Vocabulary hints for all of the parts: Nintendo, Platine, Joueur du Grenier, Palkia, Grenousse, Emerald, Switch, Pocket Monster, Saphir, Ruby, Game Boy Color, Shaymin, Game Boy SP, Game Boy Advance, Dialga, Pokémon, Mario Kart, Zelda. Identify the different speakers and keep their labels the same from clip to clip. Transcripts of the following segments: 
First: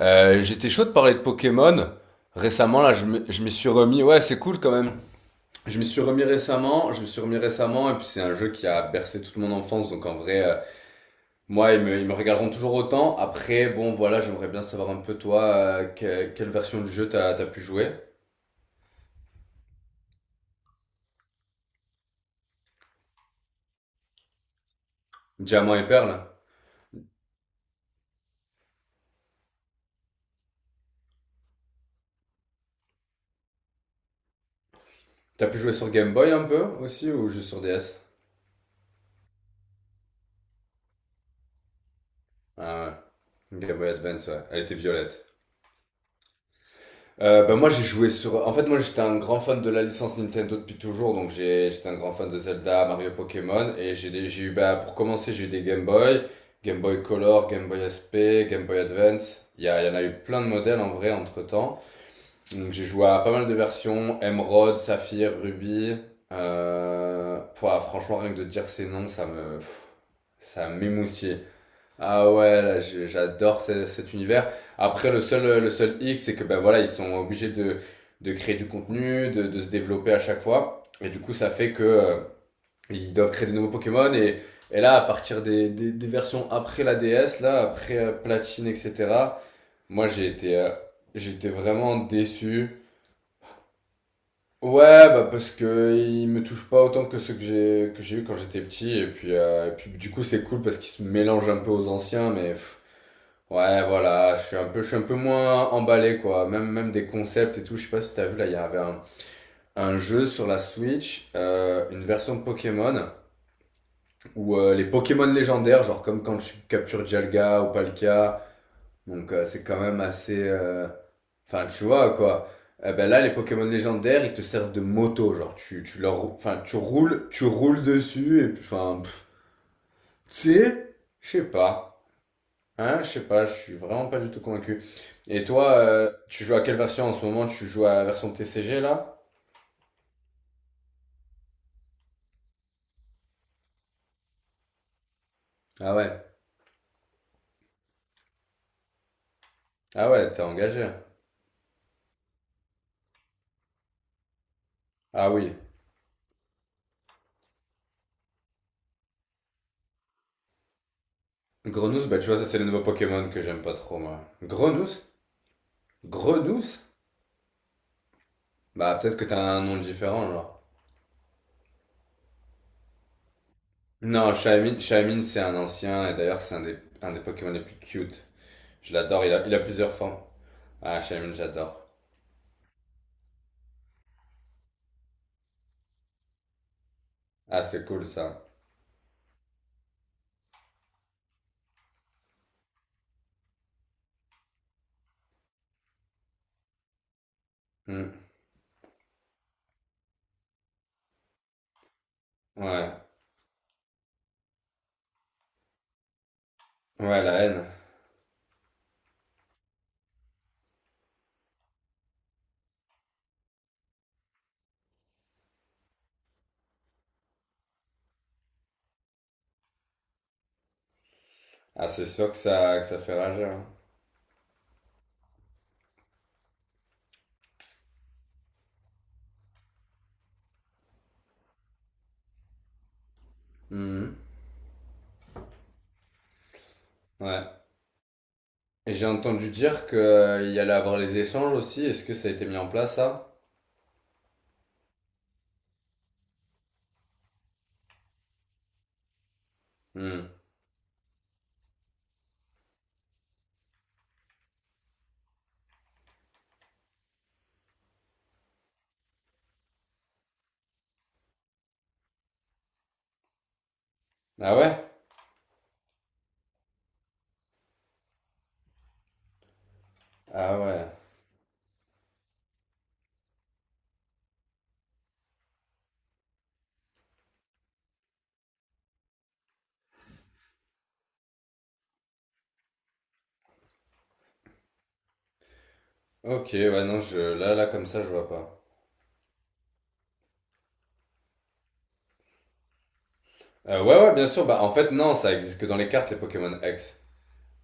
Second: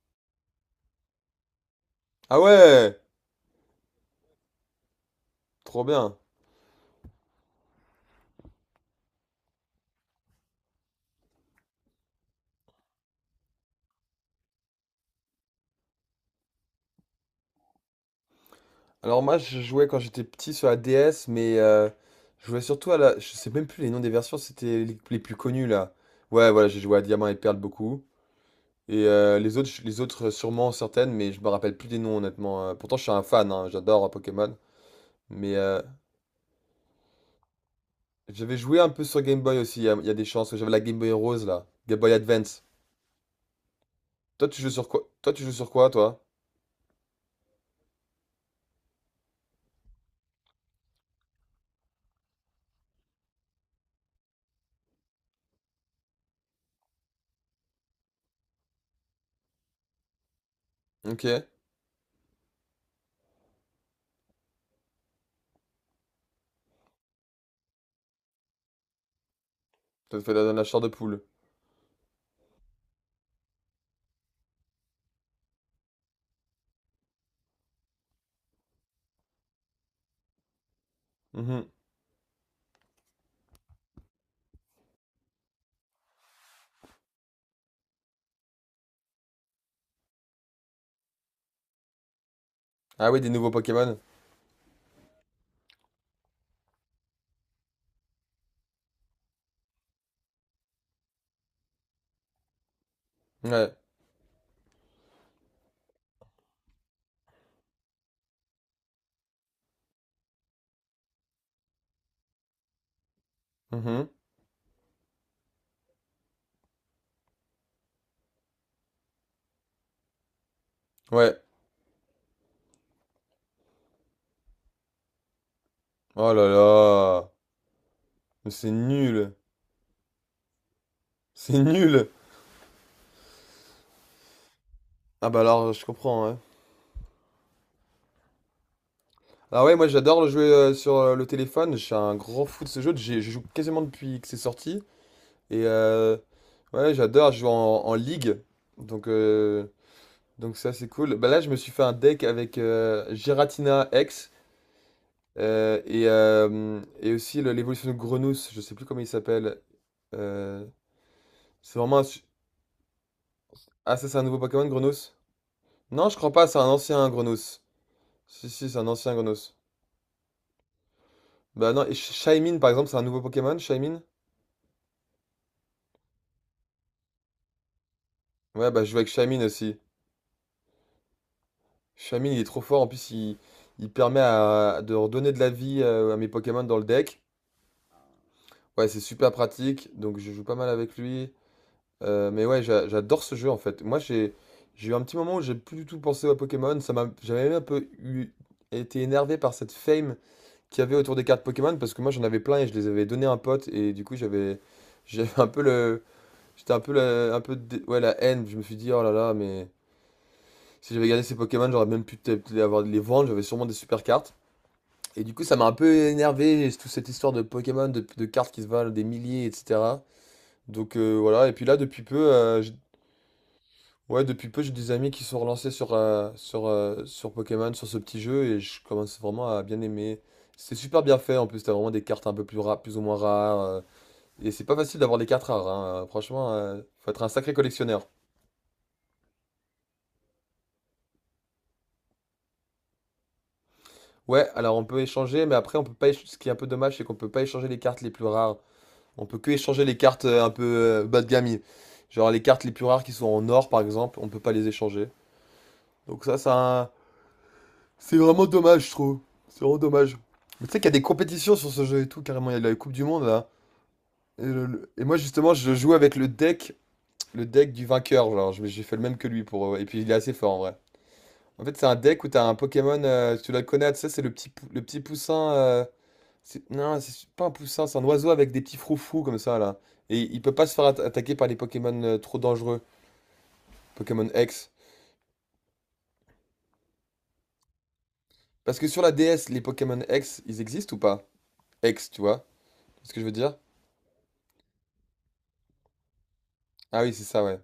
Speaker 1: J'étais chaud de parler de Pokémon.
Speaker 2: Ah
Speaker 1: Récemment, là,
Speaker 2: ouais,
Speaker 1: je m'y suis remis. Ouais, c'est cool quand même. Je
Speaker 2: trop
Speaker 1: m'y suis
Speaker 2: bien.
Speaker 1: remis récemment. Je me suis remis récemment. Et puis, c'est un jeu qui a bercé toute mon enfance. Donc, en vrai, moi, ils me regarderont toujours autant. Après, bon, voilà, j'aimerais bien savoir un peu, toi, quelle version du jeu t'as pu jouer?
Speaker 2: Alors moi je jouais quand j'étais petit sur la DS, mais je jouais surtout à la. Je sais même plus les noms des versions, c'était les plus connus
Speaker 1: Diamant et
Speaker 2: là.
Speaker 1: Perle.
Speaker 2: Ouais, voilà, j'ai joué à Diamant et Perle beaucoup. Et les autres, les autres sûrement certaines, mais je me rappelle plus des noms honnêtement. Pourtant je suis un fan, hein, j'adore Pokémon.
Speaker 1: T'as
Speaker 2: Mais
Speaker 1: pu jouer sur Game Boy un peu aussi ou juste sur DS?
Speaker 2: j'avais joué un peu sur Game Boy aussi, il y a des chances que j'avais la Game Boy Rose là, Game Boy Advance.
Speaker 1: Ah ouais. Game Boy Advance, ouais.
Speaker 2: Toi tu
Speaker 1: Elle
Speaker 2: joues
Speaker 1: était
Speaker 2: sur quoi?
Speaker 1: violette.
Speaker 2: Toi tu joues sur quoi, toi?
Speaker 1: Ben moi j'ai joué sur. En fait moi j'étais un grand fan de la licence Nintendo depuis toujours, donc j'étais un grand fan de Zelda, Mario, Pokémon, et j'ai eu bah pour commencer j'ai eu des Game Boy, Game Boy Color, Game Boy SP, Game Boy Advance. Il y en a eu plein de modèles en vrai
Speaker 2: Ok,
Speaker 1: entre temps. Donc j'ai joué à pas mal de versions, Emerald, Saphir, Ruby. Pouah, franchement rien que de dire ces noms
Speaker 2: toi tu fais dans la
Speaker 1: ça
Speaker 2: chair de poule.
Speaker 1: m'émoustille. Ah ouais, là, j'adore cet univers. Après, le seul hic, c'est que ben voilà, ils sont obligés de créer du contenu, de se développer à chaque fois. Et du coup, ça
Speaker 2: Mhm.
Speaker 1: fait que ils doivent créer des nouveaux Pokémon. Et là, à partir des versions après la DS, là, après Platine, etc., moi, j'étais vraiment déçu.
Speaker 2: Ah oui, des nouveaux Pokémon.
Speaker 1: Ouais, bah parce que ils me touchent pas autant que ceux que j'ai eu quand j'étais petit. Et puis, du coup, c'est cool parce qu'ils se mélangent un peu aux anciens, mais.
Speaker 2: Ouais.
Speaker 1: Ouais, voilà, je suis un peu moins emballé, quoi. Même des concepts et tout. Je sais pas si t'as vu, là, il y avait un jeu sur la Switch, une version de Pokémon,
Speaker 2: Mhm.
Speaker 1: où les Pokémon légendaires, genre comme quand tu captures Dialga ou Palkia, donc c'est quand même assez.
Speaker 2: Ouais.
Speaker 1: Enfin, tu vois, quoi. Eh ben là, les Pokémon légendaires, ils te servent de moto, genre
Speaker 2: Oh là
Speaker 1: Enfin, tu roules,
Speaker 2: là.
Speaker 1: tu roules dessus, et
Speaker 2: Mais
Speaker 1: puis,
Speaker 2: c'est
Speaker 1: enfin,
Speaker 2: nul.
Speaker 1: tu sais, je sais
Speaker 2: C'est
Speaker 1: pas.
Speaker 2: nul.
Speaker 1: Hein, je sais pas, je suis vraiment pas du tout convaincu.
Speaker 2: Ah bah
Speaker 1: Et
Speaker 2: alors,
Speaker 1: toi,
Speaker 2: je comprends, ouais.
Speaker 1: tu joues à quelle version en ce moment? Tu joues à la version TCG là?
Speaker 2: Ah ouais, moi j'adore le jouer sur le téléphone. Je suis un grand fou de ce jeu. Je joue quasiment depuis que c'est sorti. Et
Speaker 1: Ah ouais.
Speaker 2: ouais, j'adore. Je joue en ligue. Donc, euh,
Speaker 1: Ah ouais, t'es
Speaker 2: donc ça, c'est
Speaker 1: engagé.
Speaker 2: cool. Bah là, je me suis fait un deck avec Giratina X.
Speaker 1: Ah oui.
Speaker 2: Et aussi l'évolution de Grenos. Je sais plus comment il s'appelle. Euh, c'est vraiment un...
Speaker 1: Grenousse, bah
Speaker 2: su-
Speaker 1: tu vois, ça c'est le nouveau Pokémon que j'aime pas
Speaker 2: Ah,
Speaker 1: trop
Speaker 2: ça, c'est
Speaker 1: moi.
Speaker 2: un nouveau Pokémon,
Speaker 1: Grenousse?
Speaker 2: Grenos? Non, je crois pas. C'est un
Speaker 1: Grenousse?
Speaker 2: ancien Grenos. Si, si, c'est un
Speaker 1: Bah
Speaker 2: ancien
Speaker 1: peut-être que t'as
Speaker 2: Grenos.
Speaker 1: un nom différent genre.
Speaker 2: Bah non, et Shaymin, par exemple, c'est un nouveau Pokémon, Shaymin?
Speaker 1: Non, Shaymin c'est un ancien et d'ailleurs c'est un des Pokémon les plus cute.
Speaker 2: Ouais, bah je
Speaker 1: Je
Speaker 2: joue avec
Speaker 1: l'adore, il
Speaker 2: Shaymin
Speaker 1: a, il a
Speaker 2: aussi.
Speaker 1: plusieurs formes. Ah, Shaymin, j'adore.
Speaker 2: Shaymin, il est trop fort, en plus, il permet de redonner de la vie à mes Pokémon dans le deck.
Speaker 1: Ah, c'est cool ça.
Speaker 2: Ouais, c'est super pratique, donc je joue pas mal avec lui. Mais ouais, j'adore ce jeu en fait. Moi, j'ai eu un petit moment où j'ai plus du tout pensé aux Pokémon. J'avais même un peu
Speaker 1: Hmm.
Speaker 2: été énervé par cette fame qu'il y avait autour des cartes Pokémon, parce que moi, j'en avais plein et je les
Speaker 1: Ouais.
Speaker 2: avais donné à un pote, et du coup, j'avais un peu le j'étais un peu
Speaker 1: Ouais, la
Speaker 2: la, un peu
Speaker 1: haine.
Speaker 2: dé- ouais, la haine. Je me suis dit, oh là là, mais si j'avais gardé ces Pokémon, j'aurais même pu peut-être les avoir, les vendre. J'avais sûrement des super cartes. Et du coup, ça m'a un peu énervé, toute cette histoire de Pokémon, de cartes qui se valent des milliers, etc. Donc voilà. Et puis là,
Speaker 1: Ah,
Speaker 2: depuis
Speaker 1: c'est
Speaker 2: peu,
Speaker 1: sûr que ça, que ça fait rager, hein.
Speaker 2: ouais, depuis peu, j'ai des amis qui sont relancés sur, sur Pokémon, sur ce petit jeu, et je commence vraiment à bien aimer. C'est super bien fait. En plus, t'as vraiment des cartes un peu plus ou moins rares.
Speaker 1: Hmm.
Speaker 2: Et c'est pas facile d'avoir des cartes rares, hein. Franchement, faut être un
Speaker 1: Ouais.
Speaker 2: sacré collectionneur.
Speaker 1: Et j'ai entendu dire que il y allait avoir les échanges aussi. Est-ce que ça a été mis en place, ça?
Speaker 2: Ouais, alors on peut échanger, mais après on peut pas. Ce qui est un peu dommage, c'est qu'on peut pas échanger les cartes les plus rares. On peut que échanger les cartes
Speaker 1: Hmm.
Speaker 2: un peu bas de gamme. Genre les cartes les plus rares qui sont en or, par exemple, on peut pas les échanger. Donc ça, c'est vraiment dommage, je trouve. C'est vraiment dommage. Mais tu sais qu'il y a des compétitions sur ce jeu et tout, carrément. Il y a la Coupe du Monde là. Et,
Speaker 1: Ah ouais?
Speaker 2: moi justement, je joue avec le deck du vainqueur. Genre, j'ai fait le même que lui. Pour. Et puis il est assez fort
Speaker 1: Ah
Speaker 2: en vrai.
Speaker 1: ouais.
Speaker 2: En fait, c'est un deck où t'as un Pokémon, tu dois le connaître, ça c'est le petit poussin. Non, c'est pas un poussin, c'est un oiseau avec des petits froufrous comme ça là. Et il peut pas se faire attaquer par les Pokémon trop dangereux, Pokémon X.
Speaker 1: Ok, ouais, non, je, là, là, comme ça, je vois pas.
Speaker 2: Parce que sur la DS, les Pokémon X, ils existent ou pas? X, tu vois? C'est ce que je veux dire?
Speaker 1: Ouais, ouais, bien sûr. Bah, en fait, non, ça existe que dans les cartes, les Pokémon X.
Speaker 2: Ah oui, c'est ça, ouais.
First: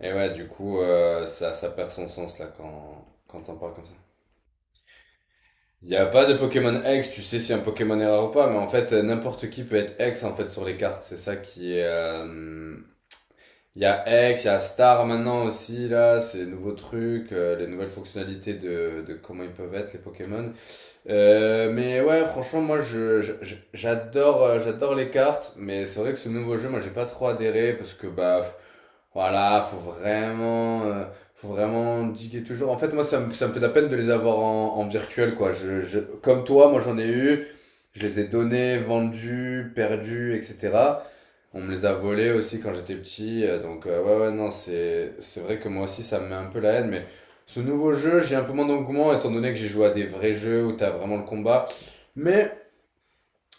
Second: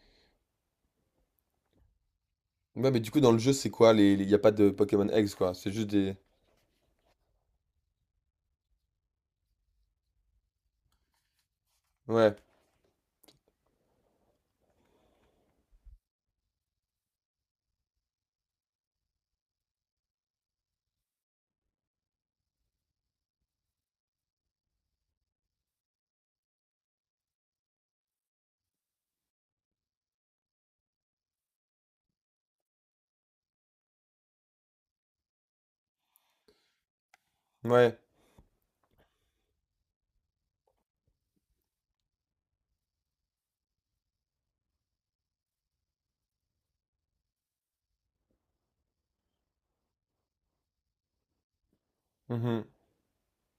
Speaker 1: Et ouais, du coup, ça perd son sens, là,
Speaker 2: Ouais, mais
Speaker 1: quand,
Speaker 2: du coup, dans le
Speaker 1: quand
Speaker 2: jeu,
Speaker 1: on
Speaker 2: c'est
Speaker 1: parle comme
Speaker 2: quoi?
Speaker 1: ça.
Speaker 2: Y a pas de Pokémon X, quoi. C'est juste
Speaker 1: Il n'y a
Speaker 2: des.
Speaker 1: pas de Pokémon X, tu sais si un Pokémon est rare ou pas, mais en fait, n'importe qui peut être X, en fait, sur les cartes. C'est ça qui est,
Speaker 2: Ouais,
Speaker 1: Il y a X, il y a Star maintenant aussi, là, c'est les nouveaux trucs, les nouvelles fonctionnalités de comment ils peuvent être, les Pokémon. Mais ouais, franchement, moi, j'adore les cartes, mais c'est vrai que ce nouveau jeu, moi, j'ai pas trop adhéré parce que, bah, voilà, faut vraiment diguer toujours. En fait, moi, ça me fait de la peine de les avoir en, virtuel, quoi. Comme toi, moi, j'en ai eu,
Speaker 2: ouais.
Speaker 1: je les ai donnés, vendus, perdus, etc. On me les a volés aussi quand j'étais petit, donc ouais, ouais, non, c'est vrai que moi aussi ça me met un peu la haine, mais ce nouveau jeu, j'ai un peu moins d'engouement étant donné que j'ai joué à des vrais jeux où t'as vraiment le combat. Mais
Speaker 2: Mhm.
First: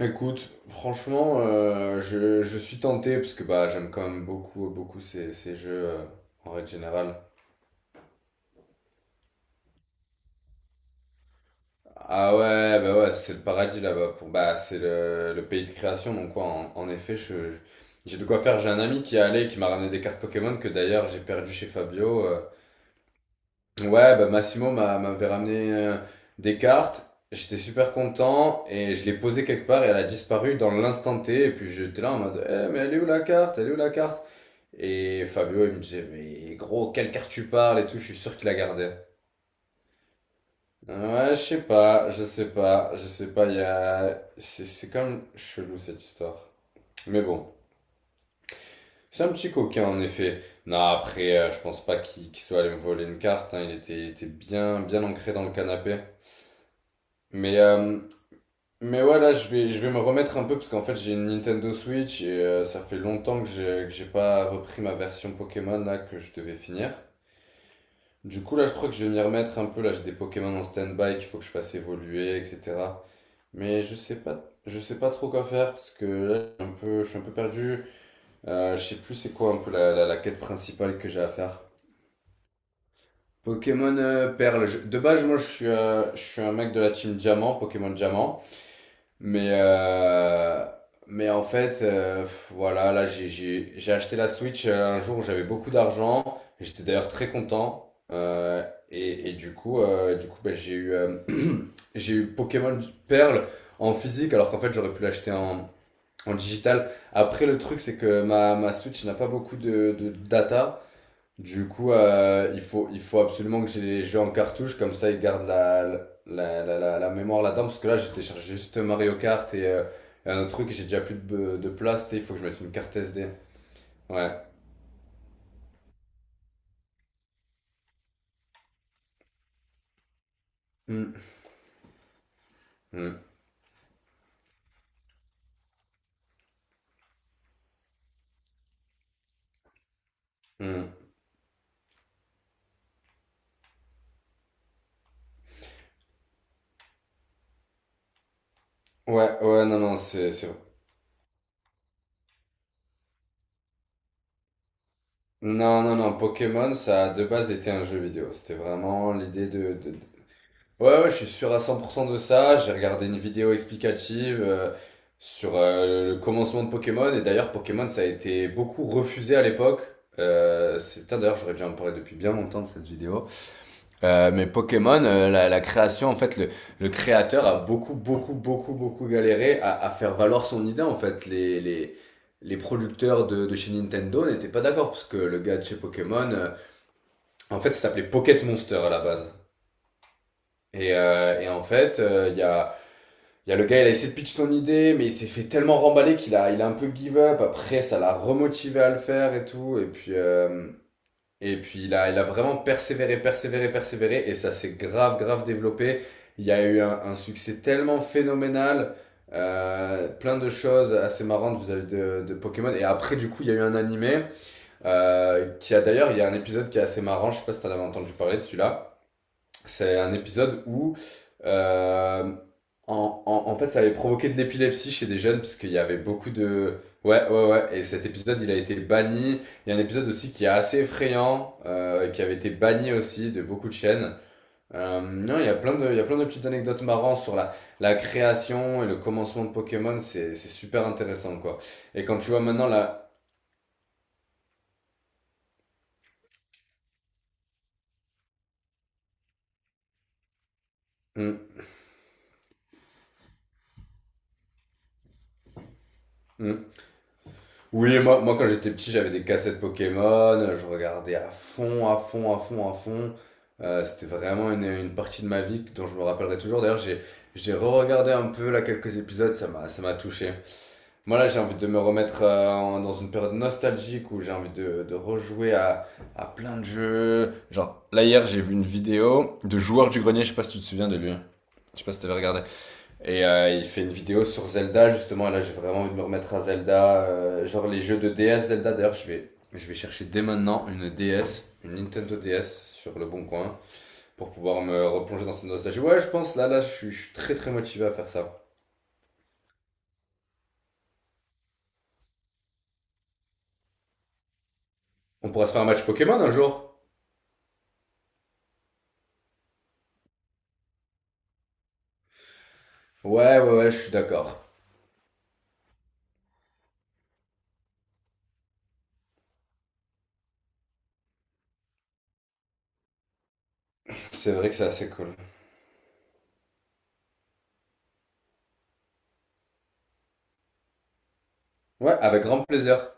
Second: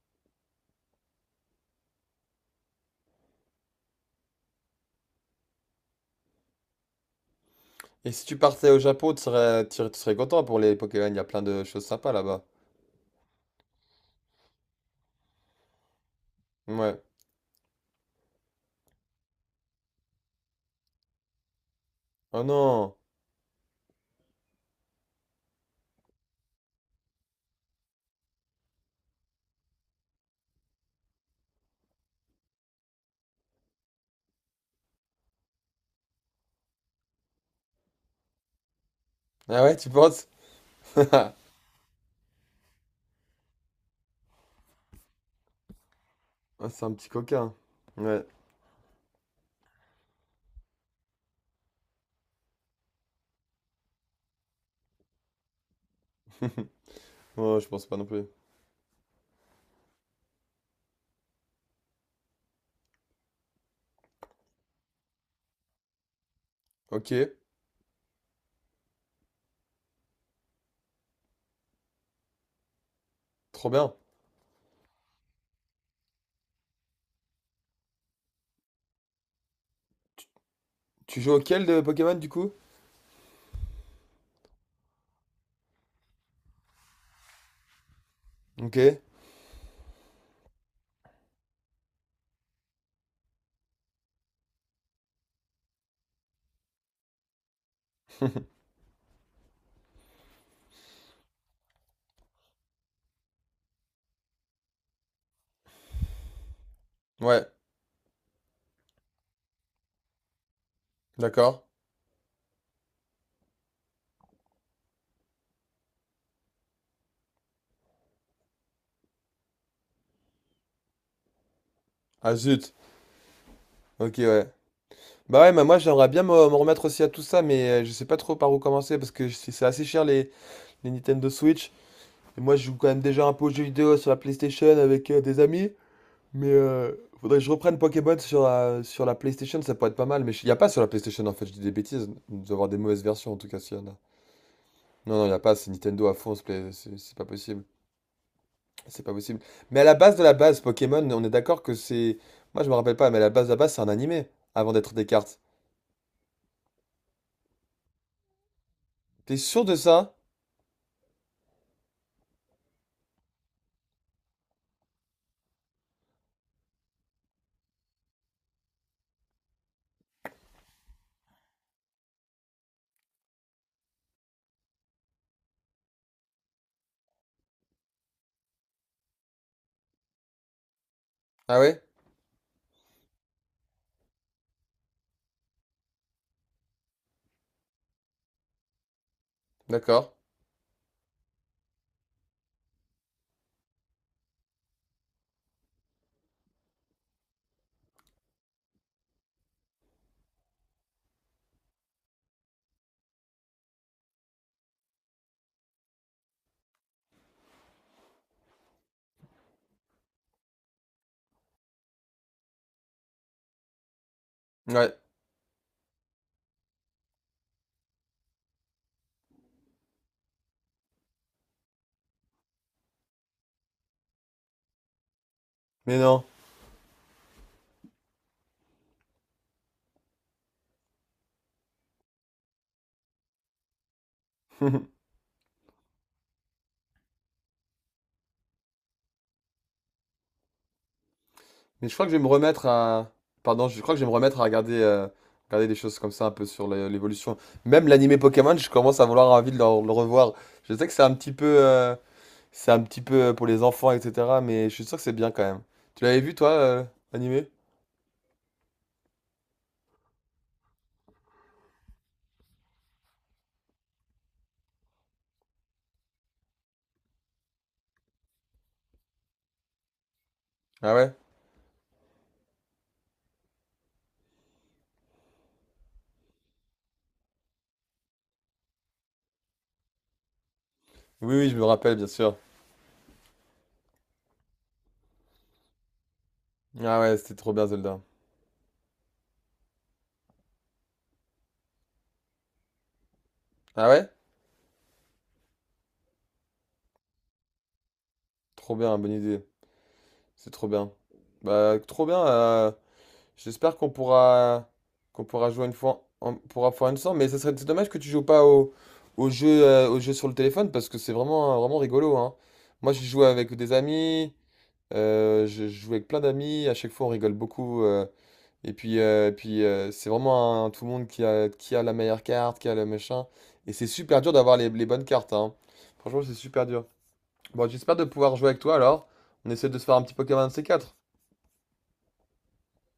Speaker 1: écoute, franchement, je suis tenté parce que bah j'aime quand même beaucoup, beaucoup ces jeux en règle générale.
Speaker 2: Et si tu partais au Japon, tu serais content pour les Pokémon. Y a plein de choses sympas
Speaker 1: Ah
Speaker 2: là-bas.
Speaker 1: ouais, bah ouais, c'est le paradis là-bas pour bah c'est le pays de création, donc quoi en
Speaker 2: Ouais.
Speaker 1: effet, j'ai de quoi faire. J'ai un ami qui est allé et qui m'a ramené des cartes Pokémon que d'ailleurs j'ai perdu chez Fabio.
Speaker 2: Oh non!
Speaker 1: Ouais, bah Massimo m'avait ramené des cartes. J'étais super content et je l'ai posée quelque part et elle a disparu dans l'instant T. Et puis j'étais là en mode, eh, mais elle est où la carte? Elle est où la carte? Et Fabio, il me disait, mais gros, quelle carte tu parles et tout, je suis sûr qu'il la gardait.
Speaker 2: Ah ouais, tu penses?
Speaker 1: Ouais, je sais pas, je sais pas, je sais pas, C'est quand même chelou cette histoire.
Speaker 2: Ah, c'est un petit
Speaker 1: Mais bon,
Speaker 2: coquin. Ouais.
Speaker 1: c'est un petit coquin en effet. Non, après, je pense pas qu'il soit allé me voler une carte, hein. Il était bien, bien ancré dans le canapé.
Speaker 2: Ouais,
Speaker 1: Mais,
Speaker 2: je pense pas
Speaker 1: euh,
Speaker 2: non plus.
Speaker 1: mais ouais, là, je vais me remettre un peu parce qu'en fait, j'ai une Nintendo Switch et ça fait longtemps que j'ai pas repris ma version Pokémon là que je devais finir.
Speaker 2: Ok,
Speaker 1: Du coup, là, je crois que je vais m'y remettre un peu. Là, j'ai des Pokémon en stand-by qu'il faut que je fasse évoluer, etc.
Speaker 2: trop
Speaker 1: Mais
Speaker 2: bien.
Speaker 1: je sais pas trop quoi faire parce que là, je suis un peu perdu. Je sais plus c'est quoi un peu la quête principale que j'ai
Speaker 2: Tu
Speaker 1: à
Speaker 2: joues
Speaker 1: faire.
Speaker 2: auquel de Pokémon, du coup?
Speaker 1: Pokémon Perle. De base, moi, je suis un mec de la team Diamant, Pokémon Diamant.
Speaker 2: Ok.
Speaker 1: Mais, euh, mais en fait, voilà, là, j'ai acheté la Switch un jour où j'avais beaucoup d'argent. J'étais d'ailleurs très content. Euh, et, et du coup, bah, j'ai eu Pokémon Perle en physique, alors qu'en fait, j'aurais pu l'acheter en digital.
Speaker 2: Ouais,
Speaker 1: Après, le truc, c'est que ma Switch n'a pas beaucoup de data.
Speaker 2: d'accord.
Speaker 1: Du coup, il faut absolument que j'ai les jeux en cartouche, comme ça ils gardent la mémoire là-dedans, parce que là j'ai téléchargé juste Mario Kart et un autre truc et j'ai déjà plus de place, tu sais, il faut
Speaker 2: Ah
Speaker 1: que je mette une
Speaker 2: zut.
Speaker 1: carte SD.
Speaker 2: Ok,
Speaker 1: Ouais.
Speaker 2: ouais. Bah ouais, bah moi j'aimerais bien me remettre aussi à tout ça, mais je sais pas trop par où commencer parce que c'est assez cher les
Speaker 1: Mm.
Speaker 2: Nintendo Switch. Et moi je joue quand même
Speaker 1: Mm.
Speaker 2: déjà un peu aux jeux vidéo sur la PlayStation avec des amis, mais faudrait que je reprenne Pokémon sur la PlayStation, ça pourrait être pas mal. Mais il y a pas sur la
Speaker 1: Mm.
Speaker 2: PlayStation, en fait, je dis des bêtises, il doit y avoir des mauvaises versions en tout cas, s'il y en a. Non, non, il y a pas, c'est Nintendo à fond, c'est pas possible. C'est pas
Speaker 1: Ouais,
Speaker 2: possible.
Speaker 1: ouais, non,
Speaker 2: Mais à la
Speaker 1: non,
Speaker 2: base de
Speaker 1: c'est,
Speaker 2: la
Speaker 1: c'est...
Speaker 2: base, Pokémon, on est d'accord que c'est. Moi, je me rappelle pas, mais à la base de la base, c'est un animé avant d'être des cartes.
Speaker 1: Non, non, non, Pokémon, ça a de base été un jeu vidéo. C'était vraiment
Speaker 2: T'es
Speaker 1: l'idée
Speaker 2: sûr
Speaker 1: de,
Speaker 2: de
Speaker 1: de,
Speaker 2: ça?
Speaker 1: Ouais, ouais, je suis sûr à 100% de ça. J'ai regardé une vidéo explicative sur le commencement de Pokémon. Et d'ailleurs, Pokémon, ça a été beaucoup refusé à l'époque. Putain, d'ailleurs, j'aurais déjà en parlé depuis bien longtemps de cette vidéo. Mais Pokémon, la création, en fait, le créateur a beaucoup, beaucoup, beaucoup, beaucoup galéré à faire valoir son idée. En fait,
Speaker 2: Ah
Speaker 1: les,
Speaker 2: ouais?
Speaker 1: les, les producteurs de chez Nintendo n'étaient pas d'accord parce que le gars de chez Pokémon, en fait, ça s'appelait Pocket Monster à la base.
Speaker 2: D'accord.
Speaker 1: Et en fait, Il y a le gars, il a essayé de pitch son idée, mais il s'est fait tellement remballer qu'il a un peu give up. Après, ça l'a remotivé à le faire et tout. Et puis il a vraiment persévéré, persévéré, persévéré. Et ça s'est grave, grave développé. Il y a eu un succès tellement phénoménal. Plein de choses assez marrantes vis-à-vis de Pokémon. Et après, du coup, il y a eu un animé
Speaker 2: Ouais.
Speaker 1: euh, qui a d'ailleurs, il y a un épisode qui est assez marrant. Je sais pas si t'en avais entendu parler de celui-là. C'est un épisode où, euh, en fait, ça avait provoqué de l'épilepsie chez des jeunes, parce qu'il y avait
Speaker 2: Mais non.
Speaker 1: beaucoup de. Ouais, ouais, ouais. Et cet épisode, il a été banni. Il y a un épisode aussi qui est assez effrayant, qui avait été banni aussi de beaucoup de chaînes. Non, il y a plein de, il y a plein de petites anecdotes marrantes sur la création et le commencement de Pokémon. C'est super intéressant, quoi.
Speaker 2: Mais je
Speaker 1: Et
Speaker 2: crois que je
Speaker 1: quand
Speaker 2: vais me
Speaker 1: tu vois
Speaker 2: remettre
Speaker 1: maintenant
Speaker 2: à.
Speaker 1: la.
Speaker 2: Pardon, je crois que je vais me remettre à regarder des choses comme ça un peu sur l'évolution. Même l'animé Pokémon, je commence à vouloir envie de le revoir. Je sais que c'est un petit
Speaker 1: Hmm,
Speaker 2: peu, pour les enfants, etc. Mais je suis sûr que c'est bien quand même. Tu l'avais vu, toi,
Speaker 1: hmm.
Speaker 2: l'animé?
Speaker 1: Oui, moi quand j'étais petit, j'avais des cassettes Pokémon, je regardais à fond, à fond, à fond, à fond. C'était vraiment une partie de ma vie dont je me rappellerai toujours. D'ailleurs, j'ai re-regardé un peu là quelques épisodes, ça m'a touché.
Speaker 2: Ah ouais?
Speaker 1: Moi là, j'ai envie de me remettre dans une période nostalgique où j'ai envie de rejouer à plein de jeux. Genre, là hier, j'ai vu une vidéo de Joueur du Grenier, je sais pas si tu te souviens de lui.
Speaker 2: Oui, oui, je me
Speaker 1: Je sais pas
Speaker 2: rappelle,
Speaker 1: si
Speaker 2: bien
Speaker 1: t'avais
Speaker 2: sûr.
Speaker 1: regardé. Et il fait une vidéo sur Zelda, justement. Et là, j'ai vraiment envie de me remettre à
Speaker 2: Ah
Speaker 1: Zelda.
Speaker 2: ouais, c'était
Speaker 1: euh,
Speaker 2: trop bien
Speaker 1: genre les jeux
Speaker 2: Zelda.
Speaker 1: de DS Zelda. D'ailleurs, je vais chercher dès maintenant une DS, une Nintendo DS sur le bon coin
Speaker 2: Ah ouais?
Speaker 1: pour pouvoir me replonger dans cette nostalgie. Ouais, je pense, je suis très très motivé à faire ça.
Speaker 2: Trop bien, bonne idée. C'est trop bien. Bah, trop bien. J'espère qu'on pourra
Speaker 1: On pourra se faire
Speaker 2: jouer
Speaker 1: un
Speaker 2: une
Speaker 1: match
Speaker 2: fois,
Speaker 1: Pokémon un
Speaker 2: on pourra
Speaker 1: jour.
Speaker 2: faire une ensemble. Mais ça serait, c'est dommage que tu joues pas au jeu sur le téléphone parce que c'est vraiment vraiment rigolo, hein. Moi, j'ai joué
Speaker 1: Ouais,
Speaker 2: avec
Speaker 1: ouais, ouais,
Speaker 2: des
Speaker 1: je suis
Speaker 2: amis.
Speaker 1: d'accord.
Speaker 2: Je joue avec plein d'amis. À chaque fois, on rigole beaucoup. Et puis tout le monde qui a la meilleure carte, qui a le machin. Et c'est super
Speaker 1: C'est
Speaker 2: dur
Speaker 1: vrai que
Speaker 2: d'avoir
Speaker 1: c'est
Speaker 2: les
Speaker 1: assez
Speaker 2: bonnes
Speaker 1: cool.
Speaker 2: cartes, hein. Franchement, c'est super dur. Bon, j'espère de pouvoir jouer avec toi alors. On essaie de se faire un petit Pokémon C4.
Speaker 1: Ouais, avec grand plaisir.